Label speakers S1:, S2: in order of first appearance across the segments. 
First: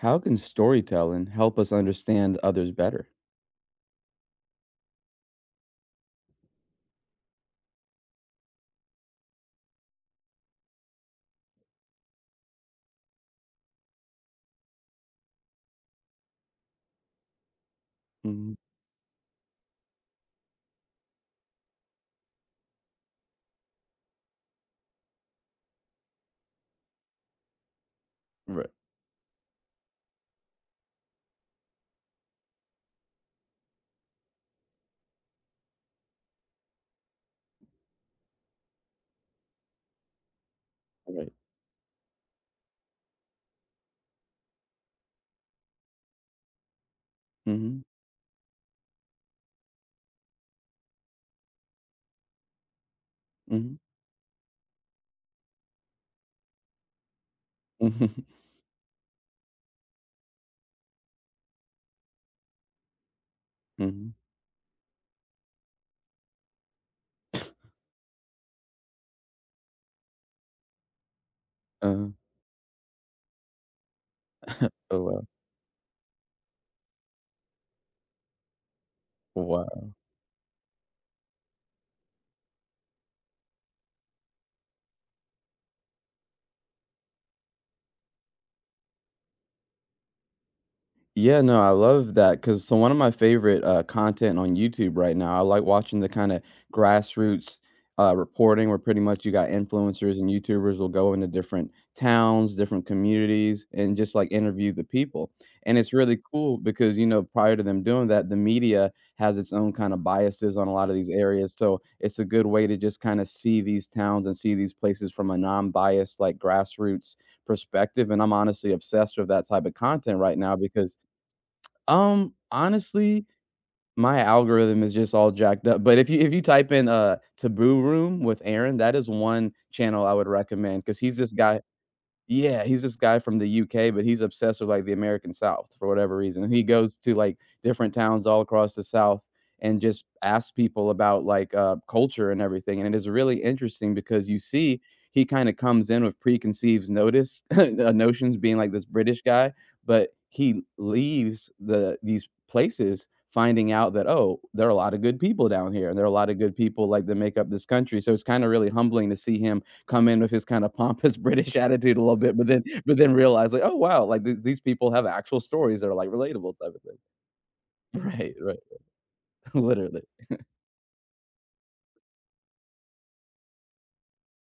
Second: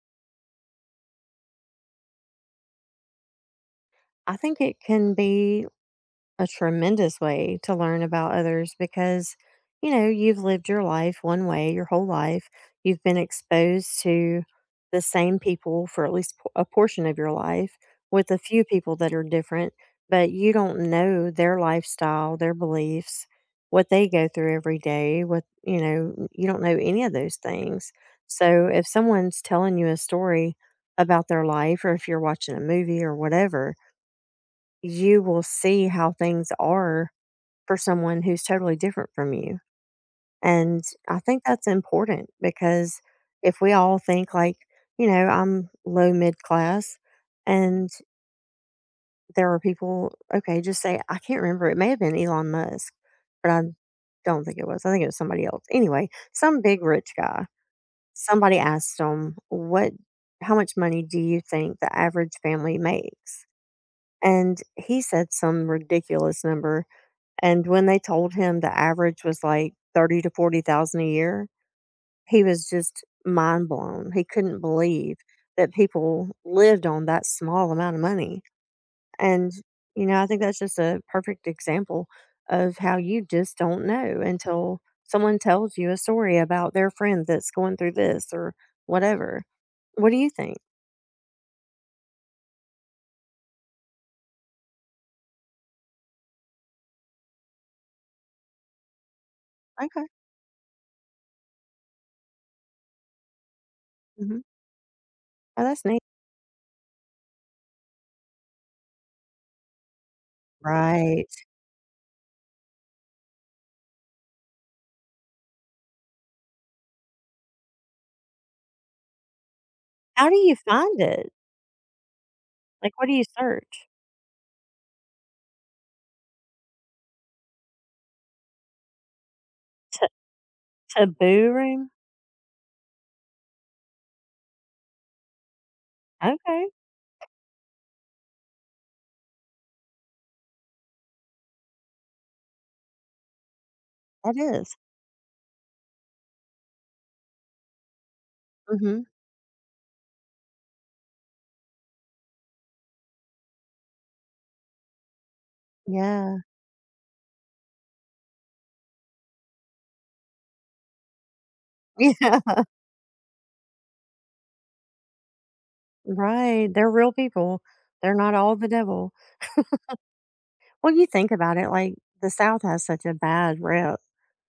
S1: How can storytelling help us understand others better?
S2: I think it can be a tremendous way to learn about others because, you know, you've lived your life one way your whole life. You've been exposed to the same people for at least a portion of your life with a
S1: Mhm.
S2: few people that are different, but you don't know their lifestyle, their beliefs, what they go through every day, what, you don't know any of those things. So
S1: Right,
S2: if someone's telling you a story about their life or if you're watching a movie or whatever, you will see how things are for someone who's totally different from you. And I
S1: right.
S2: think that's important because if we all think like, I'm low mid class
S1: Mhm,
S2: and there are people, okay, just say, I can't remember. It may have been Elon Musk, but I
S1: mhm,
S2: don't think it was. I think it was somebody else. Anyway, some big rich guy,
S1: mhm,
S2: somebody asked him, what, how much money do you think the average family makes?
S1: mhm,
S2: And he said some ridiculous number. And when they told him the average was like 30 to 40,000 a year,
S1: uh-huh.
S2: he was just mind blown. He couldn't
S1: Oh,
S2: believe
S1: wow.
S2: that people lived on that small amount of money. And,
S1: Wow.
S2: you know, I think that's just a perfect example of how you just don't know until someone tells you a story about their friend that's going through this or whatever. What do you think?
S1: Yeah, no, I love that because so one of my favorite, content on YouTube right now, I like watching the kinda grassroots, reporting where pretty much you got
S2: Okay.
S1: influencers and YouTubers will go into different towns, different communities, and just, like,
S2: Hmm.
S1: interview the people,
S2: Oh,
S1: and
S2: that's
S1: it's
S2: neat.
S1: really cool because, you know, prior to them doing that, the media has its own kinda biases on a lot of these
S2: Right.
S1: areas, so it's a good way to just kinda see these towns and see these places from a non-biased, like, grassroots perspective, and I'm honestly obsessed with that type of content
S2: How do
S1: right now
S2: you
S1: because
S2: find it? Like, what do you
S1: honestly,
S2: search?
S1: my algorithm is just all jacked up, but if you type in, "Taboo Room with Aaron," that is one channel
S2: T-
S1: I would recommend because
S2: Taboo room?
S1: he's this guy from the UK, but he's obsessed with, like, the American South for whatever reason, and he
S2: Okay.
S1: goes to, like, different towns all across the South and just asks people about, like, culture and everything, and it is really interesting because
S2: That
S1: you
S2: is.
S1: see he kinda comes in with preconceived notice notions being, like, this
S2: Mhm.
S1: British guy, but he leaves these places finding out that, "Oh, there are a lot of good people down here, and there are a lot of
S2: Yeah.
S1: good people, like, that make up this country," so it's kinda really humbling to see him come in with his kind of pompous British attitude a little bit, but
S2: Yeah.
S1: then but then realize like, "Oh, wow, like, th these people have actual stories that are, like, relatable,"
S2: Right,
S1: type of
S2: they're
S1: thing.
S2: real people. They're
S1: Right,
S2: not all
S1: right.
S2: the devil.
S1: Literally.
S2: Well, you think about it, like, the South has such a bad rep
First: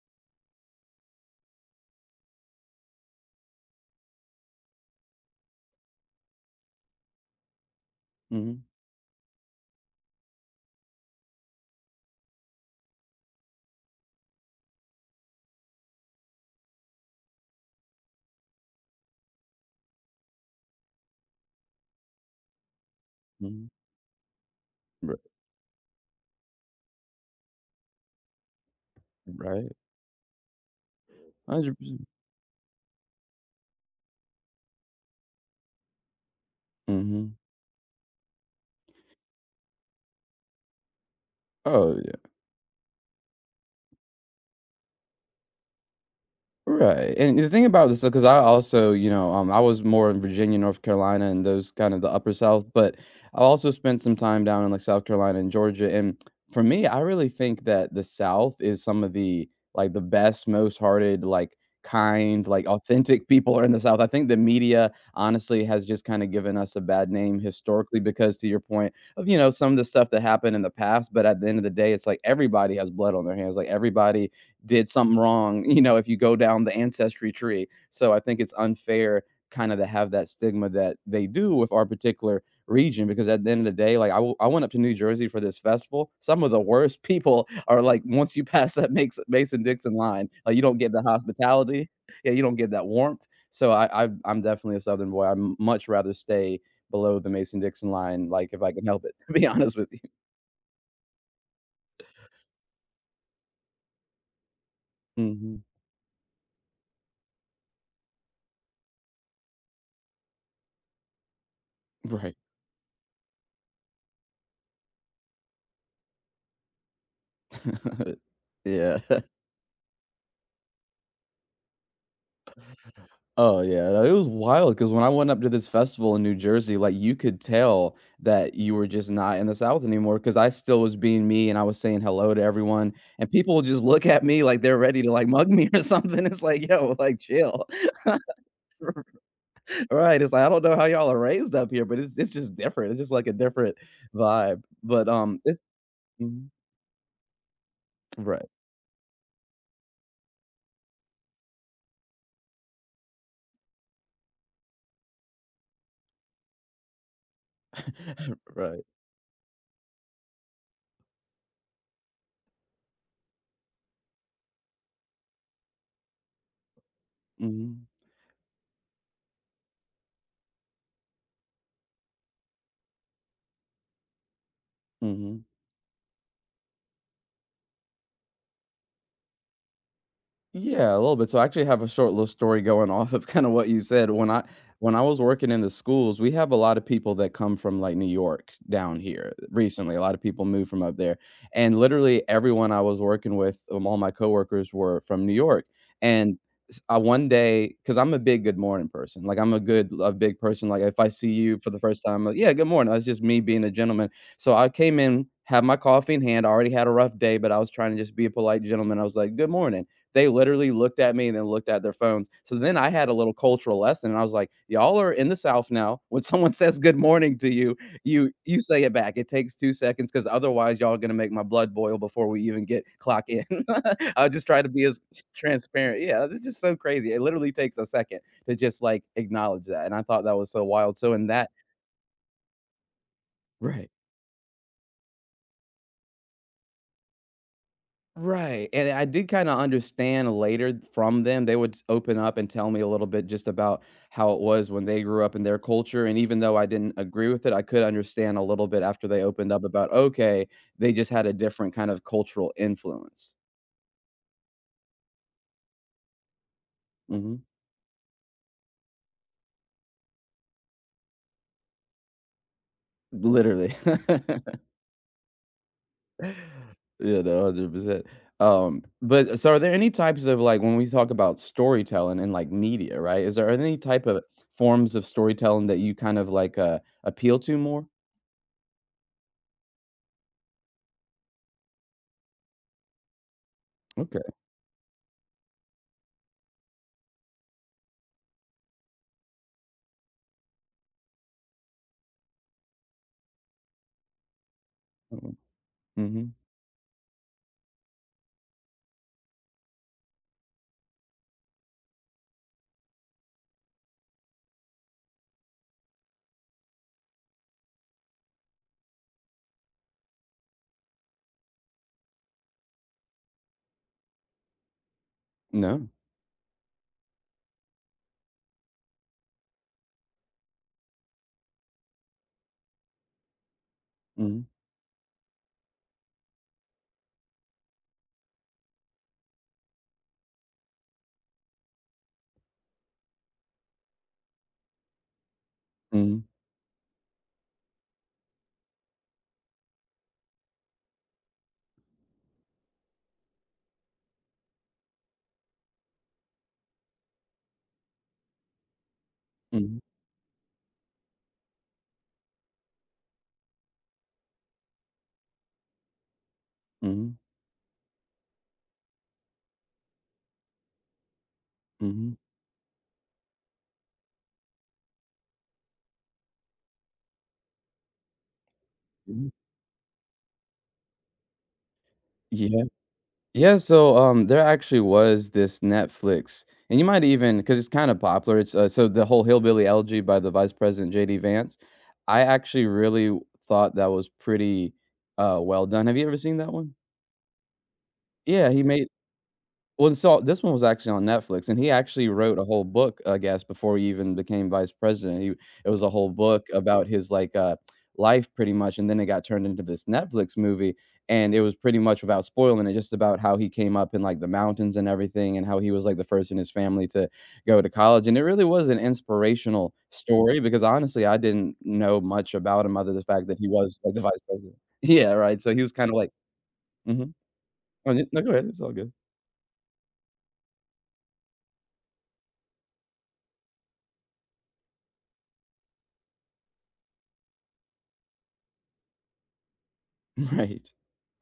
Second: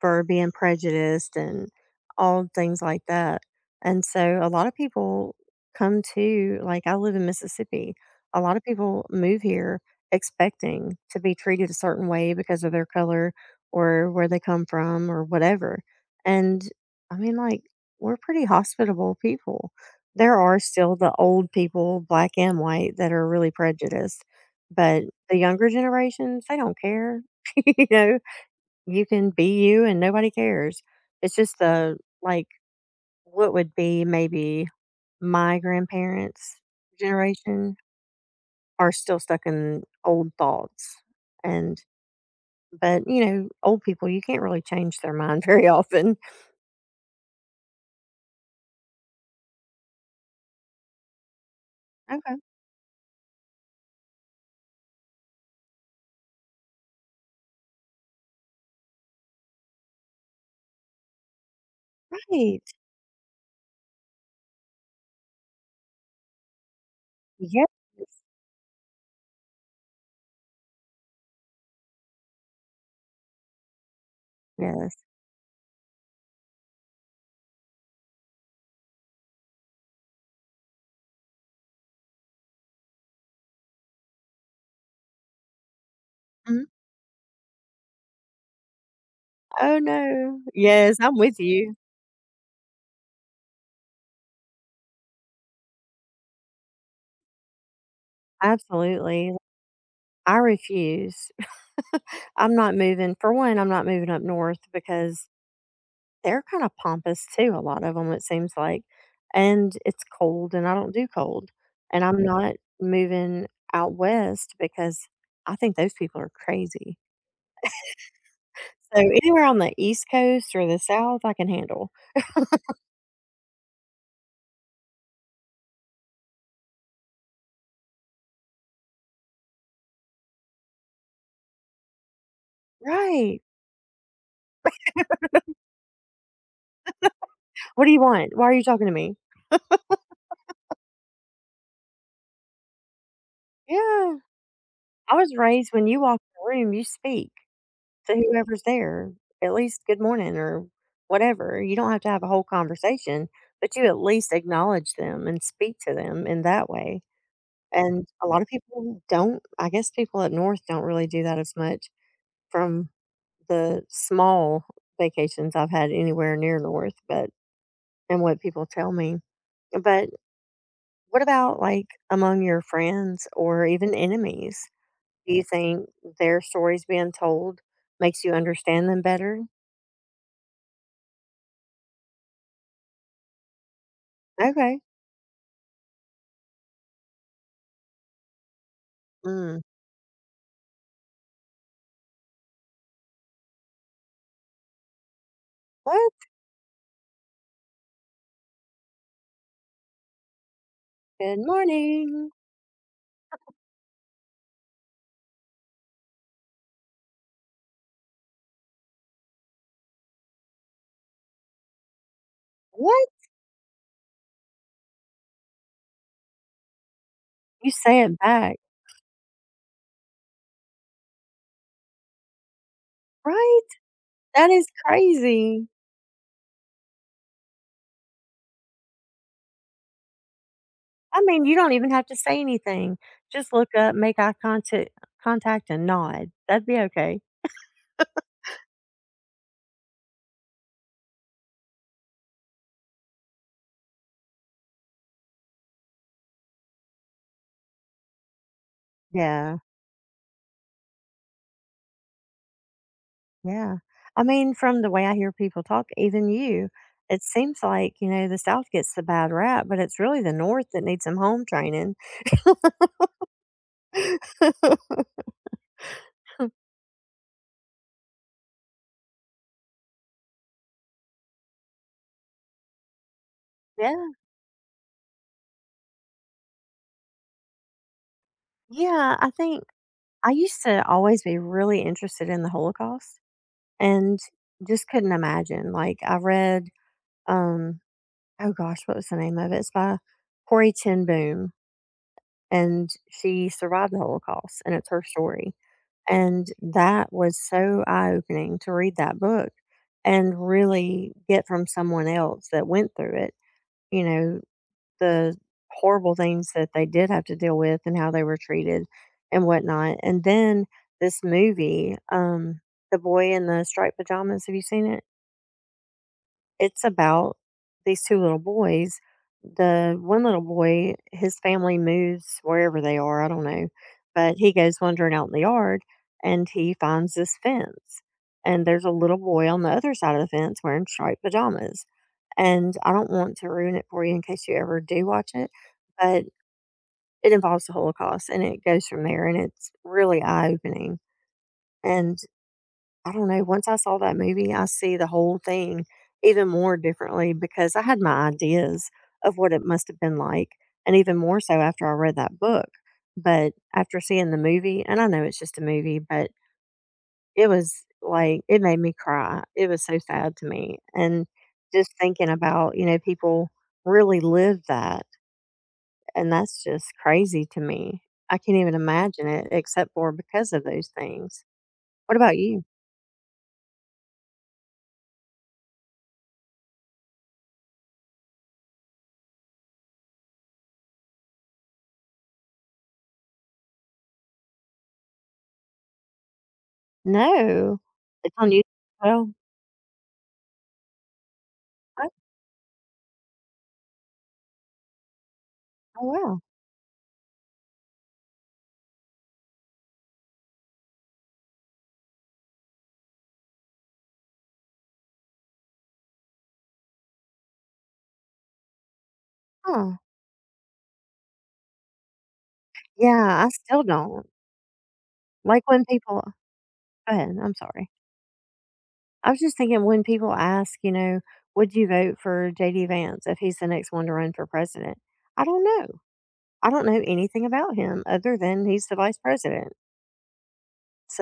S2: for being prejudiced and all things like that. And so a lot of people come to, like, I live in Mississippi. A lot of
S1: Mhm,
S2: people move here expecting to be treated a certain way because of their color or where they come from or whatever. And I mean, like, we're pretty hospitable people. There are still the old people, black and white, that are really
S1: mhm.
S2: prejudiced, but
S1: Ri
S2: the younger generations, they don't care. You know, you can be
S1: Right.
S2: you and nobody cares. It's just the,
S1: 100%.
S2: like, what would be maybe my grandparents'
S1: Mhm.
S2: generation are still stuck in old thoughts. And,
S1: Oh, yeah.
S2: but you know, old people, you can't really change their mind very often.
S1: Right, and the thing about this because I also, you know, I was more in Virginia, North Carolina, and those kind of the upper
S2: Okay.
S1: South, but I also spent some time down in like South Carolina and Georgia. And for me, I really think that the South is some of the like the best, most hearted, like kind,
S2: Right.
S1: like authentic people are in the South. I think the media honestly has just kind of given us a bad name
S2: Yes.
S1: historically because to your point of, you know, some of the stuff that happened in the past, but at the end of the day, it's like everybody has blood on their hands. Like everybody did
S2: Yes.
S1: something wrong, you know, if you go down the ancestry tree. So I think it's unfair kind of to have that stigma that they do with our particular region because at the end of the day like I went up to New Jersey for this festival. Some of the
S2: Mhm.
S1: worst people are like once you pass that makes Mason
S2: Oh,
S1: Dixon line,
S2: no.
S1: like, you don't get
S2: Yes.
S1: the
S2: I'm with you.
S1: hospitality. Yeah, you don't get that warmth, so I'm definitely a southern boy. I'd much rather stay below the Mason Dixon line like if I can help it to
S2: Absolutely.
S1: be honest with you.
S2: I refuse. I'm not moving. For one, I'm not moving up north because
S1: Hmm,
S2: they're kinda pompous too, a lot of them, it seems like, and it's cold, and I don't do cold, and I'm
S1: right.
S2: not moving out west because I think those people are crazy.
S1: Yeah.
S2: So, anywhere on the East Coast or the South, I can handle.
S1: Oh yeah, it was wild because when I went up to this festival in New Jersey, like, you could tell that you were just not in the South anymore. Because I still was being me and I was saying hello to everyone, and
S2: Right.
S1: people would just look at me like they're ready to, like, mug me or something. It's like, "Yo, like, chill."
S2: "What do you want? Why are you talking to me?"
S1: Right? It's like, I don't know how y'all are raised up here, but it's just different. It's just like a different
S2: Yeah.
S1: vibe. But,
S2: I was
S1: it's
S2: raised when you walk in
S1: Mhm.
S2: the room, you speak to
S1: Right,
S2: whoever's there, at least good morning or whatever. You don't have to have a whole conversation, but you at least acknowledge them and speak to them in that way. And a lot of
S1: right.
S2: people don't. I guess people up north don't really do that as much from the small vacations I've had anywhere near north, but
S1: Mhm,
S2: and what people tell me. But what about, like, among your friends or even enemies? Do you
S1: mhm.
S2: think their stories being told makes you understand them better?
S1: Yeah, a little bit. So I actually have a short little story going off of kind of what you said.
S2: Okay.
S1: When I was working in the schools, we have a lot of people that come from like New York down here
S2: Mm.
S1: recently. A lot of people moved from up there. And literally everyone I was working with, all my coworkers were from New York.
S2: "What?
S1: And I one day, because I'm a big good morning person. Like I'm a big person. Like if I see
S2: Good
S1: you for the first time,
S2: morning.
S1: like, yeah, good morning. That's just me being a gentleman. So I came in, had my coffee in hand. I already had a rough day, but I was trying to just be a polite gentleman. I was like, good morning. They literally looked at me and then looked at their phones. So then I had
S2: What?"
S1: a little cultural lesson, and I was like, "Y'all are in the South now. When someone says good morning to
S2: You
S1: you,
S2: say it
S1: you
S2: back.
S1: you say it back. It takes 2 seconds because otherwise y'all are gonna make my blood boil before we even get clock in."
S2: Right?
S1: I just
S2: That
S1: try
S2: is
S1: to be as
S2: crazy.
S1: transparent. Yeah, it's just so crazy. It literally takes a second to just like acknowledge that, and I thought that was so wild. So
S2: I
S1: in
S2: mean,
S1: that
S2: you don't even have to say anything. Just look
S1: right.
S2: up, make eye contact and nod. That'd be okay.
S1: Right, and I did kinda understand later from them, they would open up and tell me a little bit just about how it was when they grew up in their culture, and even though I didn't agree with it, I could understand a little bit after they opened
S2: Yeah.
S1: up about, okay, they just had a different kind of cultural influence.
S2: Yeah. I mean, from the way I hear people talk, even you, it
S1: Mhm.
S2: seems like, you know, the South gets the bad rap, but it's really the North that needs some home training.
S1: Literally. Yeah, no, 100%. But so are there any types of, like, when we talk about storytelling and, like, media, right, is there any type
S2: Yeah.
S1: of forms of storytelling that you kind of, like, appeal to more?
S2: Yeah. I think I used to always be really interested in the Holocaust and
S1: Okay.
S2: just couldn't imagine. Like I read um oh gosh, what was the name of it? It's by Corey Ten Boom and she survived the Holocaust, and it's her
S1: Mm,
S2: story.
S1: mhm.
S2: And that was so eye-opening to read that book and really get from someone else that went through it, you know, the horrible things that they did have to deal with and how they were treated and whatnot. And then this movie, The Boy in the Striped Pajamas, have you seen it?
S1: No.
S2: It's about these two little boys. The one little boy, his family moves wherever they are, I don't know, but
S1: Mhm,
S2: he goes wandering out in the yard and he finds this fence, and there's a little boy on the other side of the fence wearing striped pajamas, and I don't want to ruin it for you in case you ever do watch it,
S1: mhm,
S2: but it involves the Holocaust, and it goes from there, and it's really eye-opening, and I don't know, once I saw that movie, I see the whole thing even more differently because I had my ideas of what it
S1: mhm,
S2: must have been like, and even more so after I read that book. But after seeing the movie, and I know it's just a movie, but
S1: mhm,
S2: it was like, it made me cry. It was so sad to me. And just
S1: mhm,
S2: thinking about, you know, people really live that, and that's just crazy to me. I can't even imagine
S1: mhm.
S2: it except for because of those things. What about
S1: Yeah.
S2: you?
S1: Yeah, so, there actually was this Netflix and you might even because it's kinda popular, so the whole Hillbilly Elegy by the Vice President J.D. Vance, I actually really thought that was pretty, well done. Have you ever seen that one?
S2: No. It's
S1: Yeah,
S2: on you,
S1: he made.
S2: well,
S1: Well, and so this one was actually on Netflix, and he actually
S2: oh,
S1: wrote a whole book, I guess, before he even became vice president. He It was a
S2: oh,
S1: whole
S2: wow,
S1: book about his, like, life pretty much, and then it got turned into this Netflix movie, and it was pretty much without spoiling it, just about how he came up in, like, the mountains and everything, and how he was, like, the first in his family to go to college, and it really was an inspirational
S2: huh.
S1: story because, honestly, I didn't know much about him other than the fact that
S2: Yeah,
S1: he
S2: I
S1: was,
S2: still
S1: like, the vice
S2: don't.
S1: president. Yeah, right, so he
S2: Like,
S1: was
S2: when
S1: kinda like
S2: people go
S1: mhm.
S2: ahead, I'm sorry.
S1: Oh, yeah, no, go ahead, it's all good.
S2: I was just thinking when people ask, you know, "Would you vote for JD Vance if he's the next one to run for president?" I don't know. I don't know anything about him other than he's the vice president.
S1: Right.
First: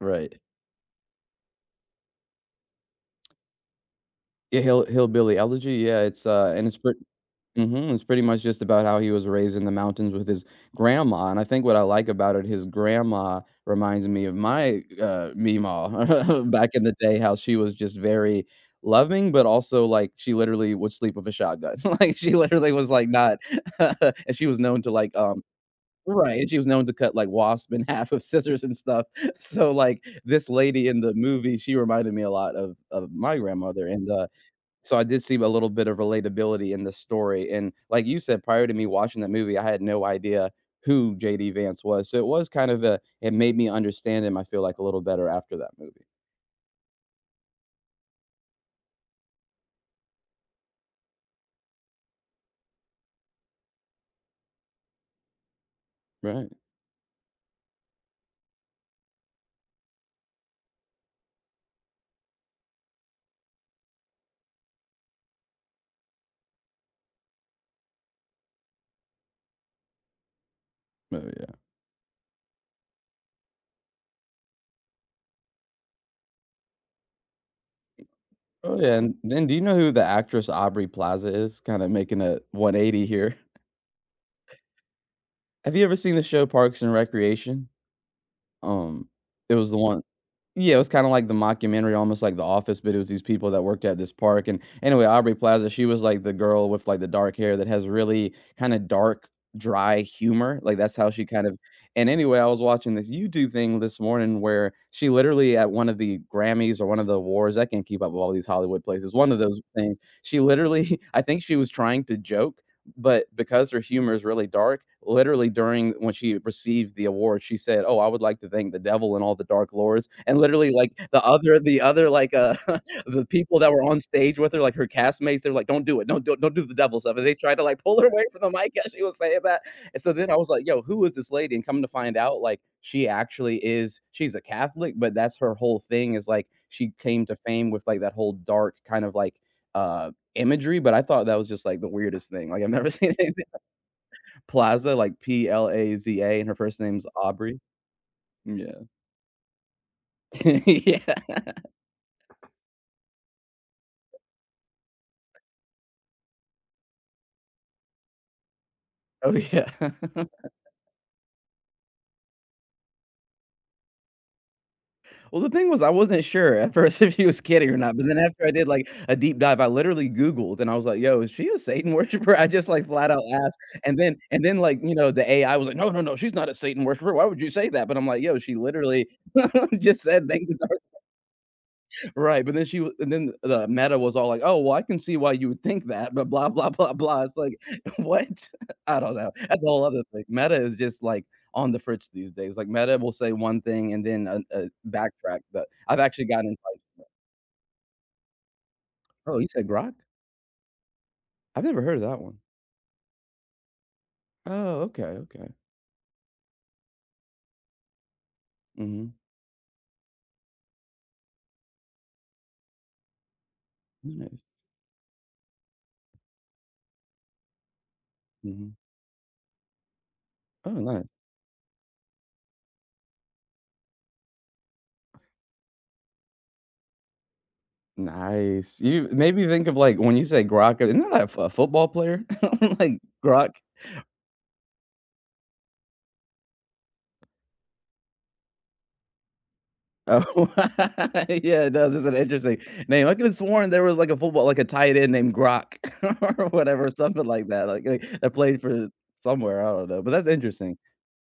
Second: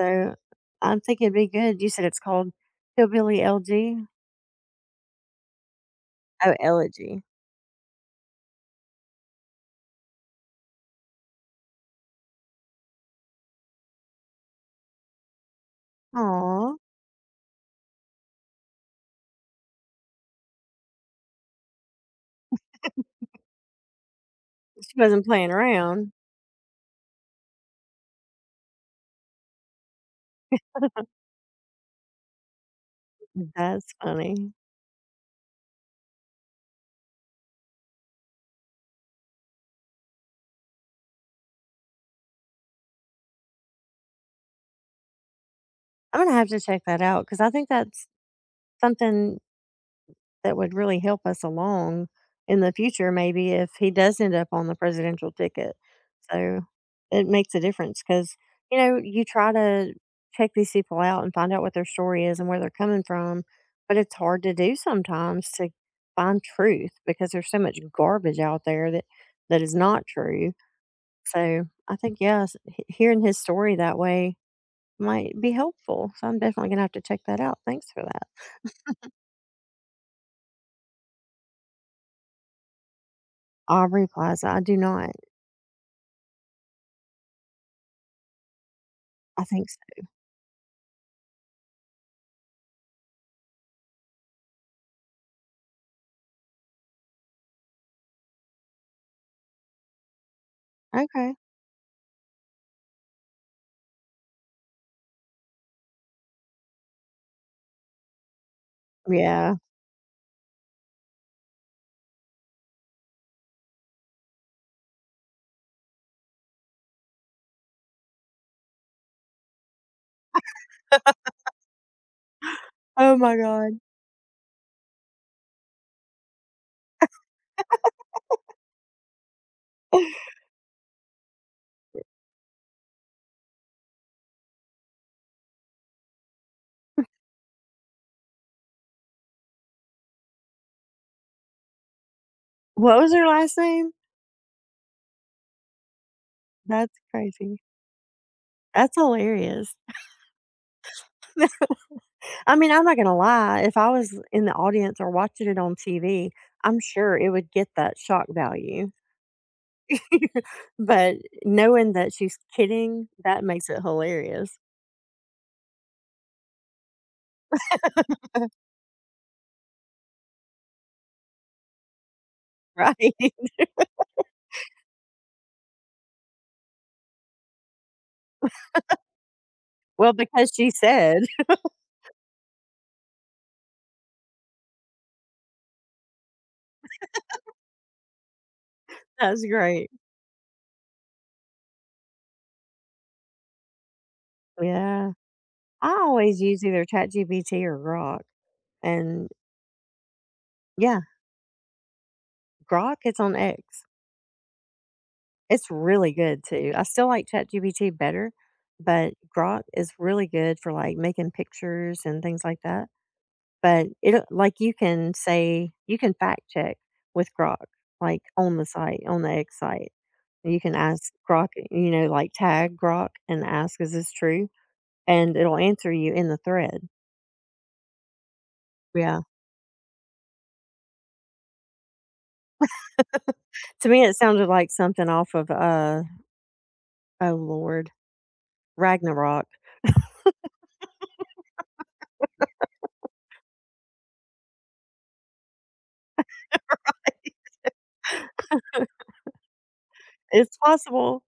S1: Right.
S2: I'm thinking it'd be good. You said it's called Hillbilly LG?
S1: Yeah, hillbilly elegy, yeah,
S2: Oh,
S1: and it's pretty.
S2: Elegy.
S1: Mhm, it's pretty much just about how he was raised in the mountains with his grandma, and I think what I like about it, his grandma reminds me of my, Meemaw back
S2: Aw,
S1: in the day, how she was just very loving, but also, like, she literally would sleep with a shotgun. Like, she literally was, like, not and she was known to,
S2: she
S1: like,
S2: wasn't playing around.
S1: right, and she was known to cut, like, wasp in half with scissors and stuff. So, like, this lady in the movie, she reminded me a lot of my
S2: That's
S1: grandmother,
S2: funny.
S1: so I did see a little bit of relatability in the story, and like you said, prior to me watching that movie, I had no idea who JD Vance was, so it was kind of a it made me understand him, I feel like, a little better after that movie.
S2: I'm gonna have to check that out because I think that's something that would really help us along in the future, maybe if he does end up on the presidential ticket.
S1: Right.
S2: So it makes a difference because, you know, you try to check these people out and find out what their story is and where they're coming from, but it's hard to do sometimes to find truth because there's so much garbage out there that that is not true.
S1: Oh, yeah.
S2: So I think yes, hearing his story that way might be helpful. So I'm definitely gonna have to check that out. Thanks for that.
S1: Oh, yeah, and then do you know who the actress Aubrey Plaza is? Kinda making a 180 here.
S2: Aubrey Plaza, I do not.
S1: Have you ever seen the show Parks and Recreation? Um,
S2: I
S1: it
S2: think
S1: was the one.
S2: so.
S1: Yeah, it was kinda like the mockumentary, almost like The Office, but it was these people that worked at this park, and anyway, Aubrey Plaza, she was, like, the girl with, like, the dark hair that has really kinda dark, dry humor, like, that's how she
S2: Okay.
S1: kind of and anyway, I was watching this YouTube thing this morning where she literally at one of the Grammys or one of the awards— I can't keep up with all these Hollywood places— one of
S2: Yeah.
S1: those things, she literally I think she was trying to joke, but because her humor is really dark, literally during when she received the award, she said, "Oh, I would like to thank the devil and all the dark lords," and literally, like, the other, like,
S2: Oh
S1: the
S2: my
S1: people that
S2: god.
S1: were on stage with her, like, her castmates, they are like, "Don't do it. Don't do the devil stuff," and they tried to, like, pull her away from the mic as she was saying that, and so then I was like, "Yo, who is this lady?" and come to find out, like, she actually is she's a Catholic, but that's her whole thing is, like, she came to fame with, like, that whole dark kind of, like, uh imagery, but I thought that was just, like, the weirdest thing, like, I've never
S2: What was
S1: seen
S2: her
S1: anything
S2: last name?
S1: Plaza, like, Plaza, and her first
S2: That's
S1: name's Aubrey.
S2: crazy.
S1: Yeah.
S2: That's hilarious.
S1: Yeah.
S2: I mean, I'm not gonna lie, if I was in the audience or watching it on TV, I'm sure it would get that shock value.
S1: Oh, yeah.
S2: But knowing that she's kidding, that makes it hilarious,
S1: Well, the thing was I wasn't sure at first if he was kidding or not, but then after I did, like, a deep dive, I literally Googled, and I was like, "Yo, is she a Satan worshiper?" I just, like, flat
S2: right?
S1: out asked, and then, like, you know, the AI was like, "No, no, no, she's not a Satan worshiper. Why would you say that?" But I'm like, "Yo, she literally just
S2: Well,
S1: said thank
S2: because she
S1: the
S2: said.
S1: Right, but then she w and then the meta was all like, "Oh, well, I can see why you would think that, but blah, blah, blah, blah." It's like, what? I don't know.
S2: That's
S1: That's a whole
S2: great.
S1: other thing. Meta is just, like, on the fritz these days. Like, meta will say one thing and then,
S2: Yeah.
S1: backtrack, but
S2: I
S1: I've actually
S2: always
S1: gotten into
S2: use
S1: like,
S2: either ChatGPT or Grok. And
S1: "Oh, you said grok?
S2: yeah,
S1: I've never heard of that one."
S2: Grok, it's on X.
S1: Oh, okay, okay.
S2: It's really good too. I still like ChatGPT better,
S1: Mhm.
S2: but Grok is really good for like making pictures and things like that. But it
S1: Nice.
S2: like you can say you can fact check with Grok, like on the
S1: Mhm.
S2: site, on the X site. You
S1: Oh,
S2: can
S1: nice.
S2: ask Grok, you know, like tag Grok and ask, is this true? And it'll answer you in the thread.
S1: Nice. You
S2: Yeah.
S1: made me think of, like, when you say grok, isn't that a football player? Like, grok.
S2: To me it sounded like something off of uh oh Lord, Ragnarok.
S1: Oh, yeah, it does, it's an interesting name. I could have sworn there was, like, a football like, a tight end named Grok or whatever, something like that played for somewhere, I don't know, but that's
S2: It's
S1: interesting.
S2: possible.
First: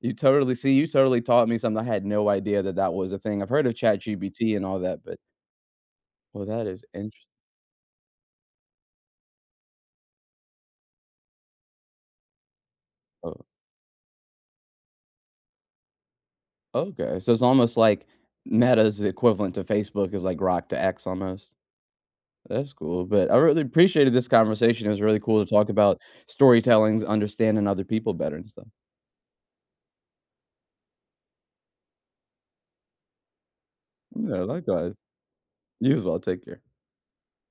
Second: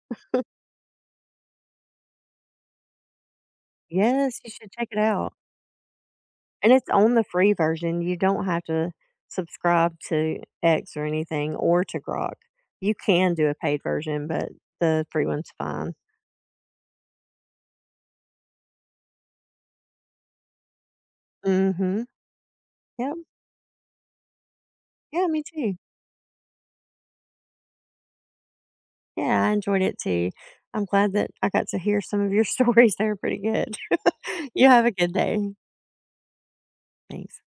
S1: You totally taught me something. I had no idea that that was a thing. I've heard of
S2: Yes, you
S1: ChatGPT and
S2: should
S1: all
S2: check it
S1: that, but
S2: out.
S1: well, that
S2: And
S1: is
S2: it's on the
S1: interesting.
S2: free version, you don't have to subscribe to X or anything or to Grok. You can
S1: Oh,
S2: do a paid version, but the free one's fine.
S1: okay, so it's almost like Meta's the equivalent to Facebook is like Grok to X almost.
S2: Mhm.
S1: That's cool,
S2: Yep.
S1: but I really appreciated this conversation, it was really
S2: Yeah, me
S1: cool to talk
S2: too.
S1: about storytellings, understanding other people better and stuff.
S2: Yeah, I enjoyed it too. I'm glad that I got to hear some of your stories. They are pretty good.
S1: Yeah,
S2: You have a
S1: likewise.
S2: good day.
S1: You as well. Take care.
S2: Thanks.